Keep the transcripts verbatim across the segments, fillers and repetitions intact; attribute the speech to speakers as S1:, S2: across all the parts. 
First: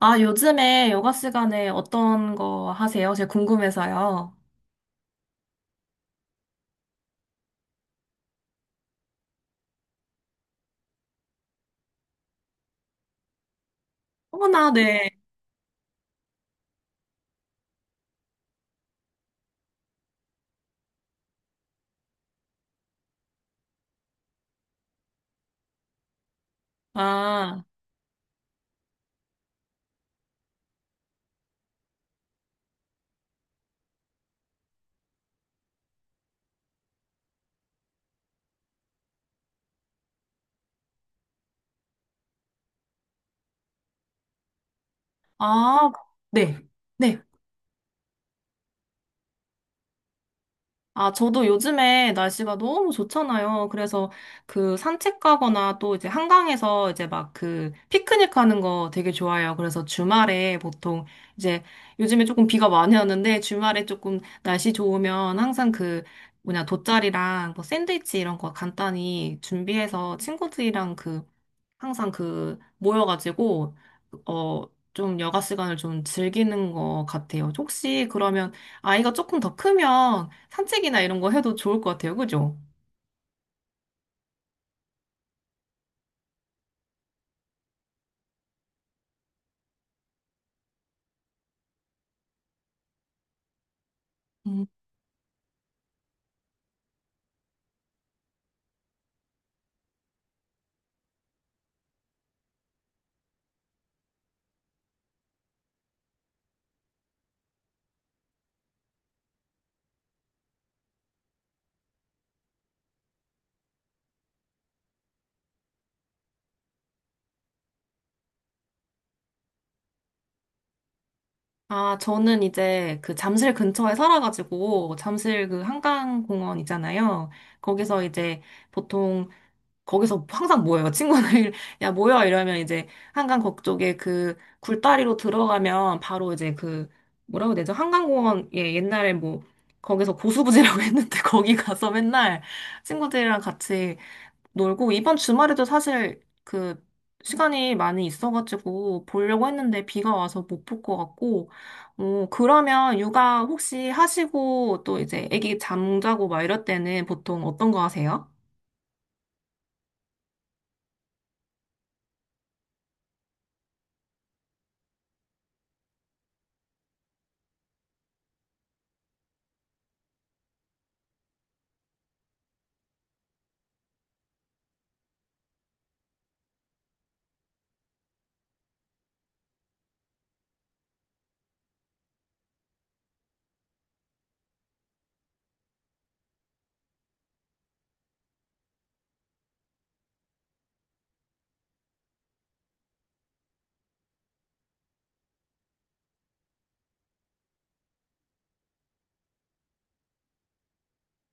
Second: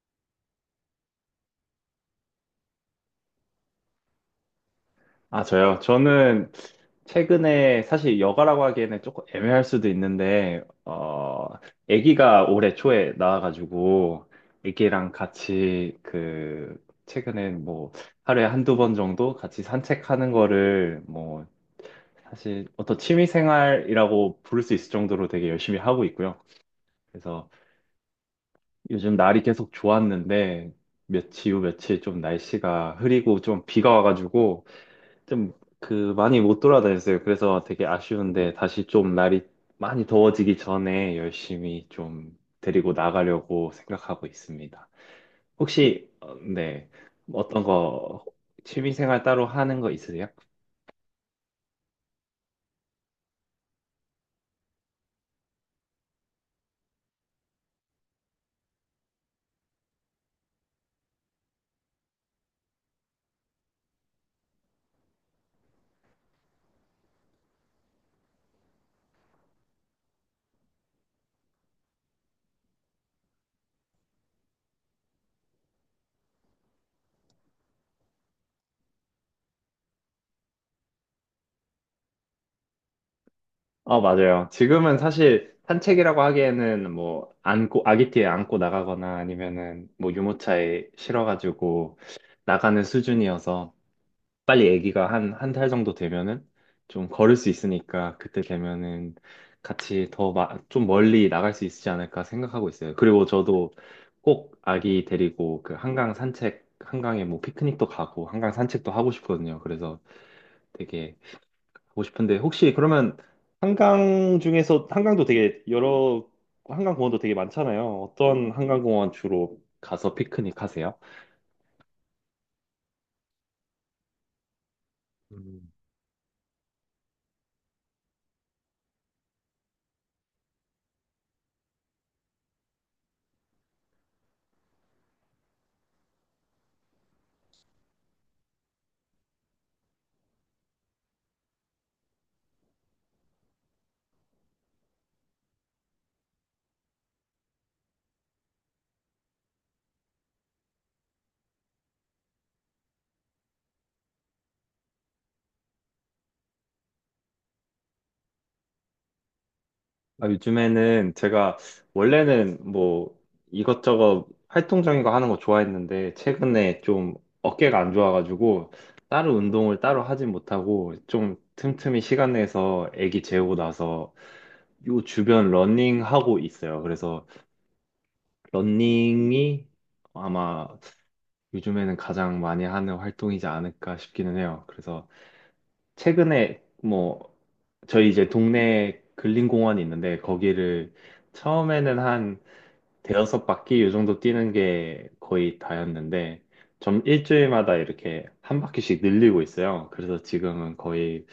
S1: 아, 요즘에 여가 시간에 어떤 거 하세요? 제가 궁금해서요.
S2: 아, 저요? 저는 최근에 사실 여가라고 하기에는 조금 애매할 수도 있는데, 어, 아기가 올해 초에 나와가지고,
S1: 어머나, 네.
S2: 아기랑 같이 그, 최근에 뭐, 하루에 한두 번 정도 같이 산책하는 거를 뭐, 사실 어떤 취미 생활이라고 부를 수 있을 정도로 되게 열심히 하고 있고요. 그래서
S1: 아,
S2: 요즘 날이 계속 좋았는데, 며칠 후 며칠 좀 날씨가 흐리고 좀 비가 와가지고, 좀 그 많이 못 돌아다녔어요. 그래서 되게 아쉬운데 다시 좀 날이 많이 더워지기 전에 열심히 좀 데리고 나가려고 생각하고 있습니다.
S1: 아,
S2: 혹시 어,
S1: 네.
S2: 네
S1: 네.
S2: 어떤 거 취미생활 따로 하는 거 있으세요?
S1: 아, 저도 요즘에 날씨가 너무 좋잖아요. 그래서 그 산책 가거나 또 이제 한강에서 이제 막 그 피크닉 하는 거 되게 좋아해요. 그래서 주말에 보통 이제 요즘에 조금 비가 많이 오는데 주말에 조금 날씨 좋으면 항상 그 뭐냐 돗자리랑 뭐 샌드위치 이런 거 간단히 준비해서 친구들이랑 그 항상 그 모여가지고 어 좀 여가 시간을 좀 즐기는 것 같아요. 혹시 그러면 아이가 조금 더 크면 산책이나 이런 거 해도 좋을 것 같아요. 그죠?
S2: 어 맞아요. 지금은 사실 산책이라고 하기에는 뭐 안고 아기띠에 안고 나가거나 아니면은 뭐 유모차에 실어가지고 나가는 수준이어서
S1: 음.
S2: 빨리 아기가 한, 한 달 정도 되면은 좀 걸을 수 있으니까 그때 되면은 같이 더 좀 멀리 나갈 수 있지 않을까 생각하고 있어요. 그리고 저도 꼭 아기 데리고 그 한강 산책, 한강에 뭐 피크닉도 가고 한강 산책도 하고 싶거든요. 그래서 되게 하고 싶은데 혹시 그러면 한강 중에서 한강도 되게 여러 한강 공원도 되게 많잖아요. 어떤 한강 공원 주로 가서 피크닉 하세요?
S1: 아, 저는 이제 그 잠실 근처에 살아가지고 잠실 그
S2: 음.
S1: 한강공원 있잖아요. 거기서 이제 보통 거기서 항상 모여요. 친구들, 야, 모여! 이러면 이제 한강 거쪽에 그 굴다리로 들어가면 바로 이제 그, 뭐라고 해야 되죠? 한강공원, 예, 옛날에 뭐, 거기서 고수부지라고 했는데 거기 가서 맨날 친구들이랑 같이 놀고, 이번 주말에도 사실 그, 시간이 많이 있어가지고 보려고 했는데 비가 와서 못 볼 것 같고, 어, 그러면 육아 혹시 하시고 또 이제 애기 잠자고 막 이럴 때는 보통 어떤 거 하세요?
S2: 아, 요즘에는 제가 원래는 뭐 이것저것 활동적인 거 하는 거 좋아했는데 최근에 좀 어깨가 안 좋아가지고 따로 운동을 따로 하진 못하고 좀 틈틈이 시간 내서 아기 재우고 나서 요 주변 러닝 하고 있어요. 그래서 러닝이 아마 요즘에는 가장 많이 하는 활동이지 않을까 싶기는 해요. 그래서 최근에 뭐 저희 이제 동네 근린공원이 있는데 거기를 처음에는 한 대여섯 바퀴 요 정도 뛰는 게 거의 다였는데 좀 일주일마다 이렇게 한 바퀴씩 늘리고 있어요. 그래서 지금은 거의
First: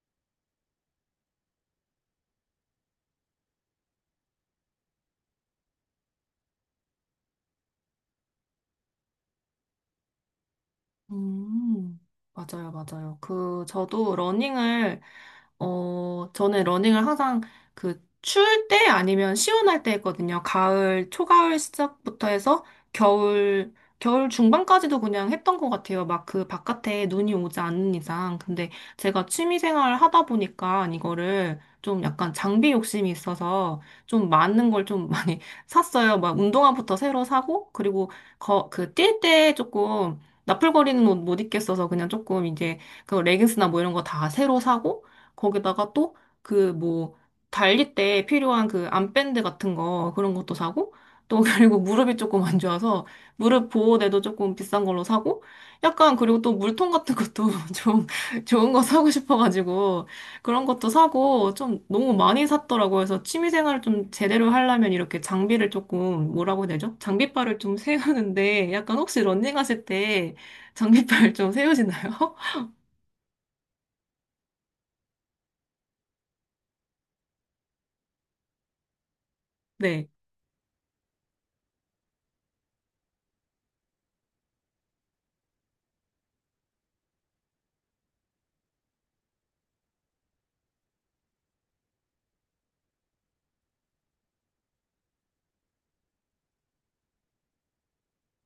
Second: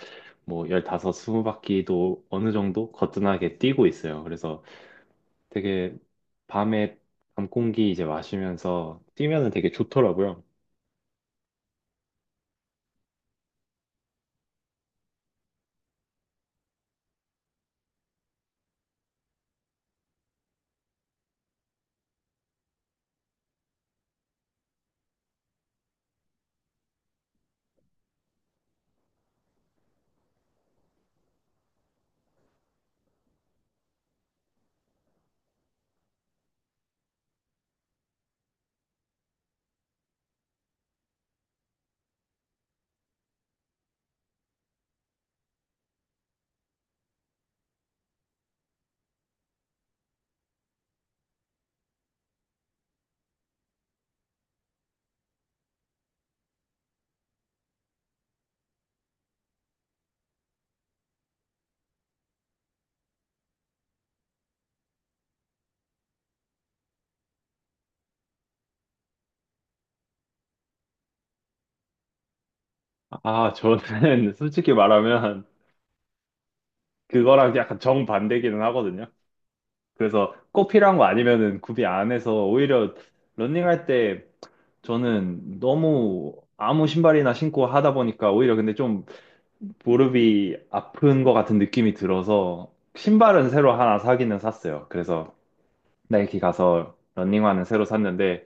S2: 뭐 십오, 이십 바퀴도 어느 정도 거뜬하게 뛰고 있어요. 그래서 되게 밤에 밤 공기 이제 마시면서 뛰면은 되게 좋더라고요.
S1: 음, 맞아요, 맞아요. 그, 저도 러닝을, 어, 저는 러닝을 항상 그, 추울 때 아니면 시원할 때 했거든요. 가을, 초가을 시작부터 해서 겨울, 겨울 중반까지도 그냥 했던 것 같아요. 막 그 바깥에 눈이 오지 않는 이상. 근데 제가 취미 생활을 하다 보니까 이거를 좀 약간 장비 욕심이 있어서 좀 많은 걸 좀 많이 샀어요. 막 운동화부터 새로 사고, 그리고 거, 그, 뛸 때 조금 나풀거리는 옷 못 입겠어서 그냥 조금 이제 그 레깅스나 뭐 이런 거 다 새로 사고 거기다가 또 그 뭐 달릴 때 필요한 그 암밴드 같은 거 그런 것도 사고 또 그리고 무릎이 조금 안 좋아서 무릎 보호대도 조금 비싼 걸로 사고 약간 그리고 또 물통 같은 것도 좀 좋은 거 사고 싶어가지고 그런 것도 사고 좀 너무 많이 샀더라고요. 그래서 취미 생활을 좀 제대로 하려면 이렇게 장비를 조금 뭐라고 해야 되죠? 장비빨을 좀 세우는데 약간 혹시 런닝 하실 때 장비빨 좀 세우시나요?
S2: 아, 저는 솔직히 말하면 그거랑 약간 정반대기는 하거든요.
S1: 네.
S2: 그래서 꼭 필요한 거 아니면은 구비 안 해서 오히려 러닝할 때 저는 너무 아무 신발이나 신고 하다 보니까 오히려 근데 좀 무릎이 아픈 것 같은 느낌이 들어서 신발은 새로 하나 사기는 샀어요. 그래서 나이키 가서 러닝화는 새로 샀는데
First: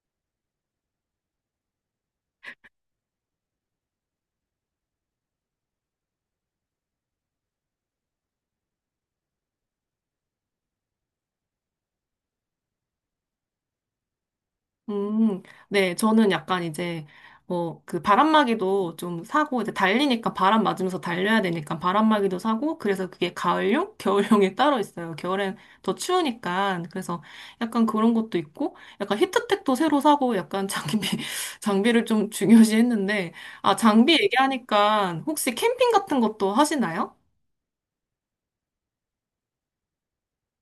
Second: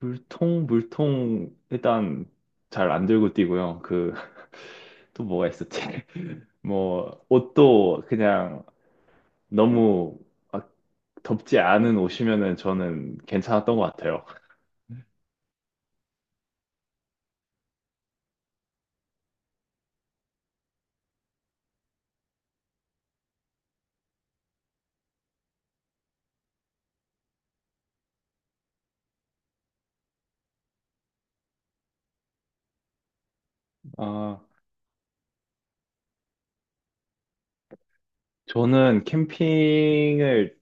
S2: 물통 물통 일단 잘 안 들고 뛰고요. 그 또 뭐가 있었지? 뭐 옷도 그냥 너무 막 덥지 않은 옷이면은 저는 괜찮았던 것 같아요.
S1: 음, 네. 저는 약간 이제, 뭐, 그 바람막이도 좀 사고, 이제 달리니까 바람 맞으면서 달려야 되니까 바람막이도 사고, 그래서 그게 가을용? 겨울용이 따로 있어요. 겨울엔 더 추우니까. 그래서 약간 그런 것도 있고, 약간 히트텍도 새로 사고, 약간 장비, 장비를 좀 중요시 했는데, 아, 장비
S2: 아,
S1: 얘기하니까 혹시 캠핑 같은 것도 하시나요?
S2: 저는 캠핑을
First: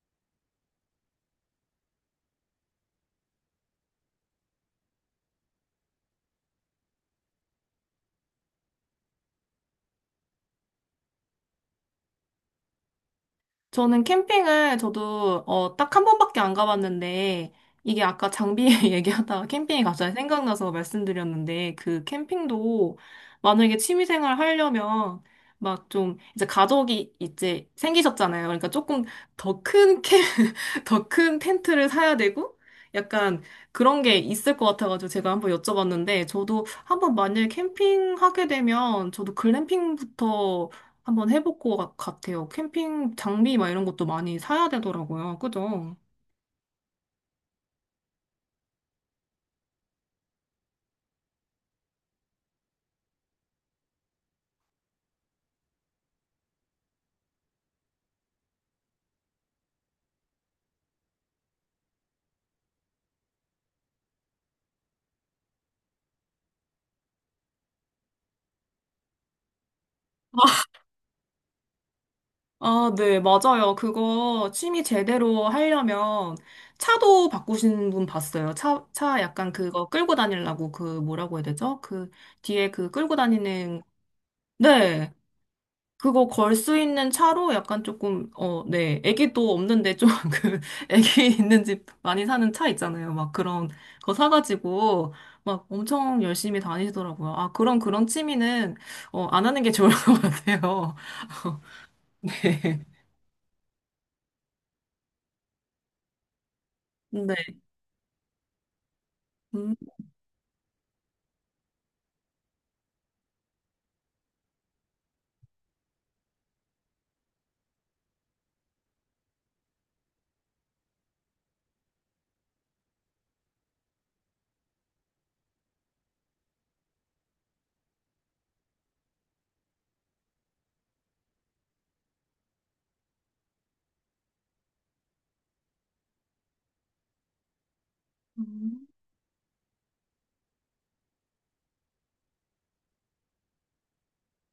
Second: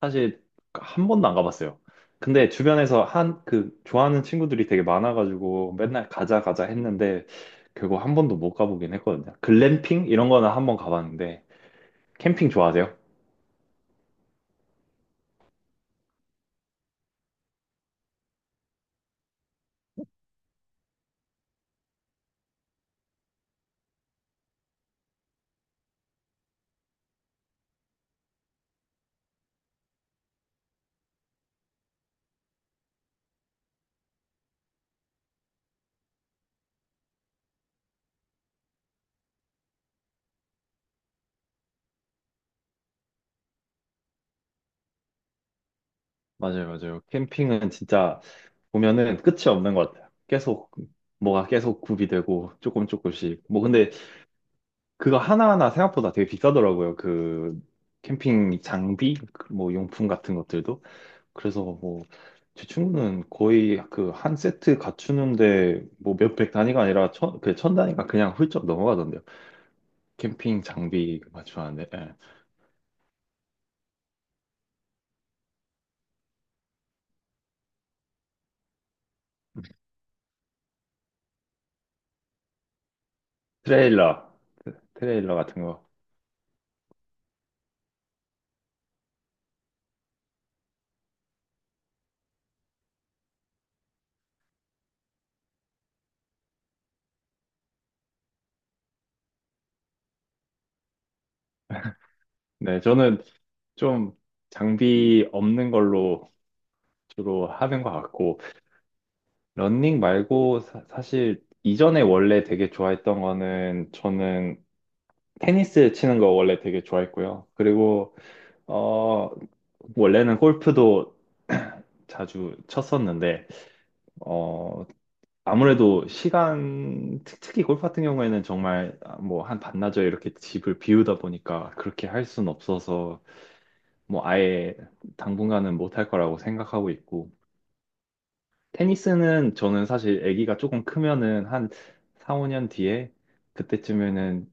S2: 사실 한 번도 안 가봤어요. 근데 주변에서 한, 그, 좋아하는 친구들이 되게 많아가지고 맨날 가자, 가자 했는데 결국 한 번도 못 가보긴 했거든요. 글램핑? 이런 거는 한 번 가봤는데 캠핑 좋아하세요?
S1: 저는 캠핑을 저도 어, 딱 한 번밖에 안 가봤는데 이게 아까 장비 얘기하다가 캠핑이 갑자기 생각나서 말씀드렸는데 그 캠핑도 만약에 취미생활 하려면 막 좀 이제 가족이 이제 생기셨잖아요. 그러니까 조금 더 큰 캠, 더 큰 텐트를 사야 되고 약간 그런 게 있을 것 같아가지고 제가 한번 여쭤봤는데 저도 한번 만약에 캠핑하게 되면 저도 글램핑부터 한번 해볼 것 같- 같아요. 캠핑 장비 막 이런 것도 많이 사야 되더라고요. 그죠?
S2: 맞아요, 맞아요. 캠핑은 진짜 보면은 끝이 없는 것 같아요. 계속, 뭐가 계속 구비 되고 조금 조금씩. 뭐 근데 그거 하나하나 생각보다 되게 비싸더라고요. 그 캠핑 장비, 그뭐 용품 같은 것들도. 그래서 뭐 제 친구는 거의 그 한 세트 갖추는데 뭐 몇백 단위가 아니라 천, 그 천 단위가 그냥 훌쩍 넘어가던데요. 캠핑 장비 맞추는데, 예.
S1: 아, 네, 맞아요. 그거 취미 제대로 하려면 차도 바꾸신 분 봤어요. 차, 차 약간 그거 끌고 다니려고 그 뭐라고 해야 되죠? 그 뒤에 그 끌고 다니는,
S2: 트레일러,
S1: 네.
S2: 트레일러 같은 거.
S1: 그거 걸 수 있는 차로 약간 조금, 어, 네. 애기도 없는데 좀 그, 애기 있는 집 많이 사는 차 있잖아요. 막 그런 거 사가지고 막 엄청 열심히 다니시더라고요. 아, 그런, 그런 취미는, 어, 안 하는 게 좋을 것 같아요.
S2: 네,
S1: 네.
S2: 저는 좀 장비 없는 걸로
S1: 네.
S2: 주로 하는 것 같고,
S1: 음,
S2: 런닝 말고 사, 사실 이전에 원래 되게 좋아했던 거는 저는 테니스 치는 거 원래 되게 좋아했고요. 그리고 어 원래는 골프도 자주 쳤었는데 어 아무래도 시간 특- 특히 골프 같은 경우에는 정말 아, 뭐한 반나절 이렇게 집을 비우다 보니까 그렇게 할 순 없어서 뭐 아예 당분간은 못 할 거라고 생각하고 있고
S1: 음,
S2: 테니스는 저는 사실 아기가 조금 크면은 한 사, 오 년 뒤에 그때쯤에는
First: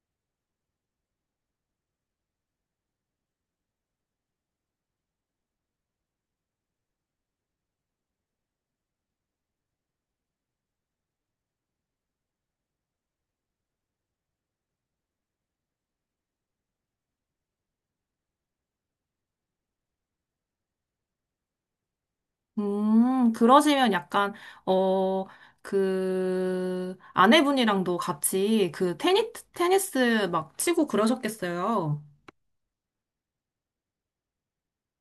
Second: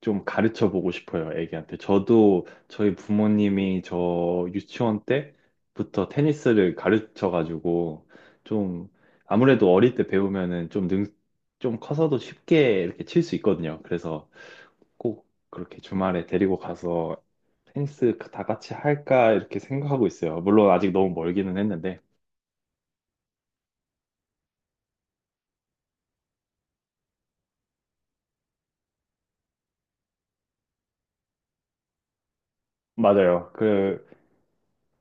S2: 좀 가르쳐 보고 싶어요, 애기한테. 저도 저희 부모님이 저 유치원 때부터 테니스를 가르쳐 가지고 좀 아무래도 어릴 때 배우면은 좀 능, 좀 커서도 쉽게 이렇게 칠 수 있거든요. 그래서 꼭 그렇게 주말에 데리고 가서 테니스 다 같이 할까 이렇게 생각하고 있어요. 물론 아직 너무 멀기는 했는데.
S1: 음, 그러시면 약간, 어, 그, 아내분이랑도 같이 그 테니, 테니스 막 치고 그러셨겠어요.
S2: 맞아요. 그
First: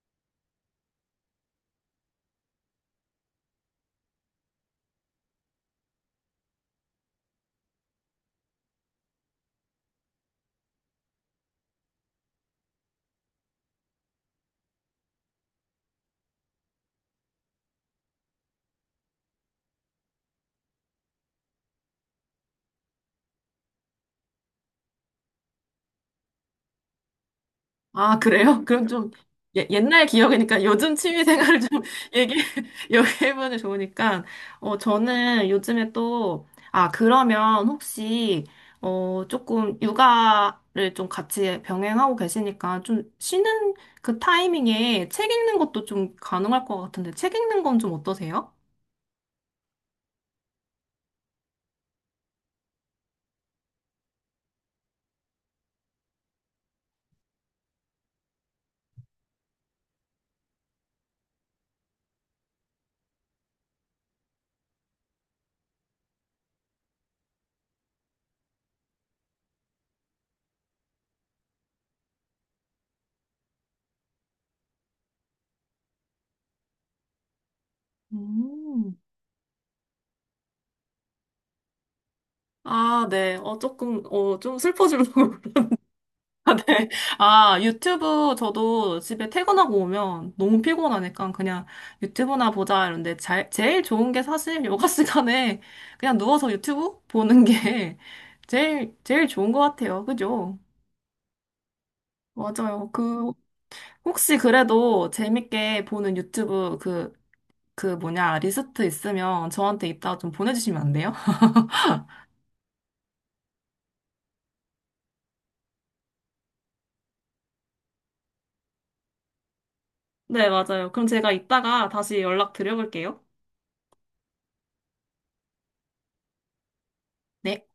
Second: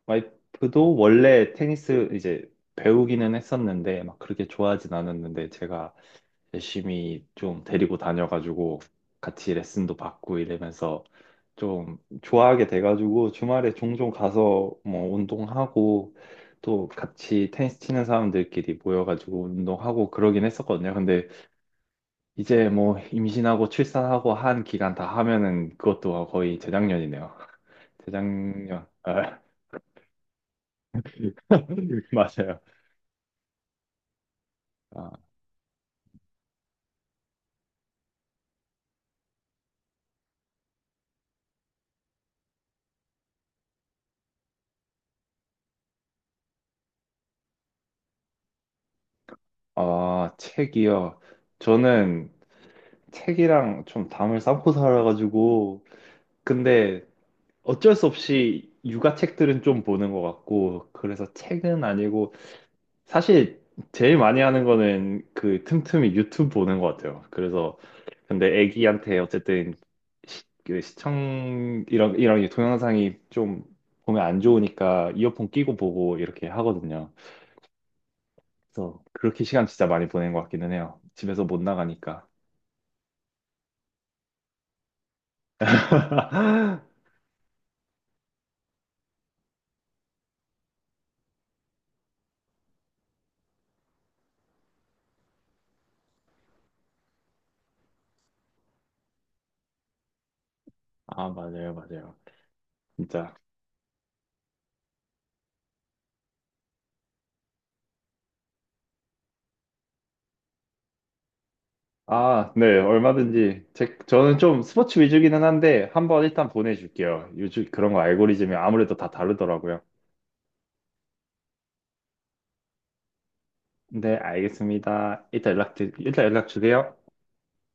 S2: 와이프도 원래 테니스 이제 배우기는 했었는데 막 그렇게 좋아하진 않았는데 제가 열심히 좀 데리고 다녀가지고 같이 레슨도 받고 이러면서 좀 좋아하게 돼가지고 주말에 종종 가서 뭐 운동하고 또 같이 테니스 치는 사람들끼리 모여가지고 운동하고 그러긴 했었거든요. 근데 이제 뭐 임신하고 출산하고 한 기간 다 하면은 그것도 거의 재작년이네요.
S1: 아, 그래요? 그럼
S2: 재작년.
S1: 좀
S2: 아,
S1: 예, 옛날 기억이니까 요즘 취미 생활을 좀 얘기,
S2: 맞아요.
S1: 얘기해보면 좋으니까. 어,
S2: 아,
S1: 저는 요즘에 또, 아, 그러면 혹시, 어, 조금 육아를 좀 같이 병행하고 계시니까 좀 쉬는 그 타이밍에 책 읽는 것도 좀 가능할 것 같은데 책 읽는 건 좀 어떠세요?
S2: 아, 책이요. 저는 책이랑 좀 담을 쌓고 살아가지고 근데 어쩔 수 없이 육아 책들은 좀 보는 것 같고, 그래서 책은 아니고, 사실 제일 많이 하는 거는 그 틈틈이 유튜브 보는 것 같아요. 그래서, 근데 애기한테 어쨌든 시, 그 시청, 이런, 이런 동영상이 좀 보면 안 좋으니까 이어폰 끼고 보고 이렇게 하거든요.
S1: 음.
S2: 그래서 그렇게 시간 진짜 많이 보낸 것 같기는 해요. 집에서 못 나가니까.
S1: 아, 네. 어, 조금, 어, 좀 슬퍼지려고. 아, 네. 아, 유튜브 저도 집에 퇴근하고 오면 너무 피곤하니까 그냥 유튜브나 보자 이런데 잘, 제일 좋은 게 사실 요가 시간에 그냥 누워서 유튜브 보는 게 제일, 제일 좋은 것 같아요. 그죠?
S2: 아, 맞아요, 맞아요.
S1: 맞아요. 그,
S2: 진짜.
S1: 혹시 그래도 재밌게 보는 유튜브 그, 그 뭐냐, 리스트 있으면 저한테 이따 좀 보내주시면 안 돼요?
S2: 아, 네, 얼마든지. 제, 저는 좀 스포츠 위주기는 한데, 한번 일단 보내줄게요. 요즘 그런 거 알고리즘이 아무래도 다 다르더라고요.
S1: 네, 맞아요. 그럼 제가 이따가 다시 연락 드려볼게요.
S2: 네, 알겠습니다. 이따 연락, 드- 일단 연락 주세요.
S1: 네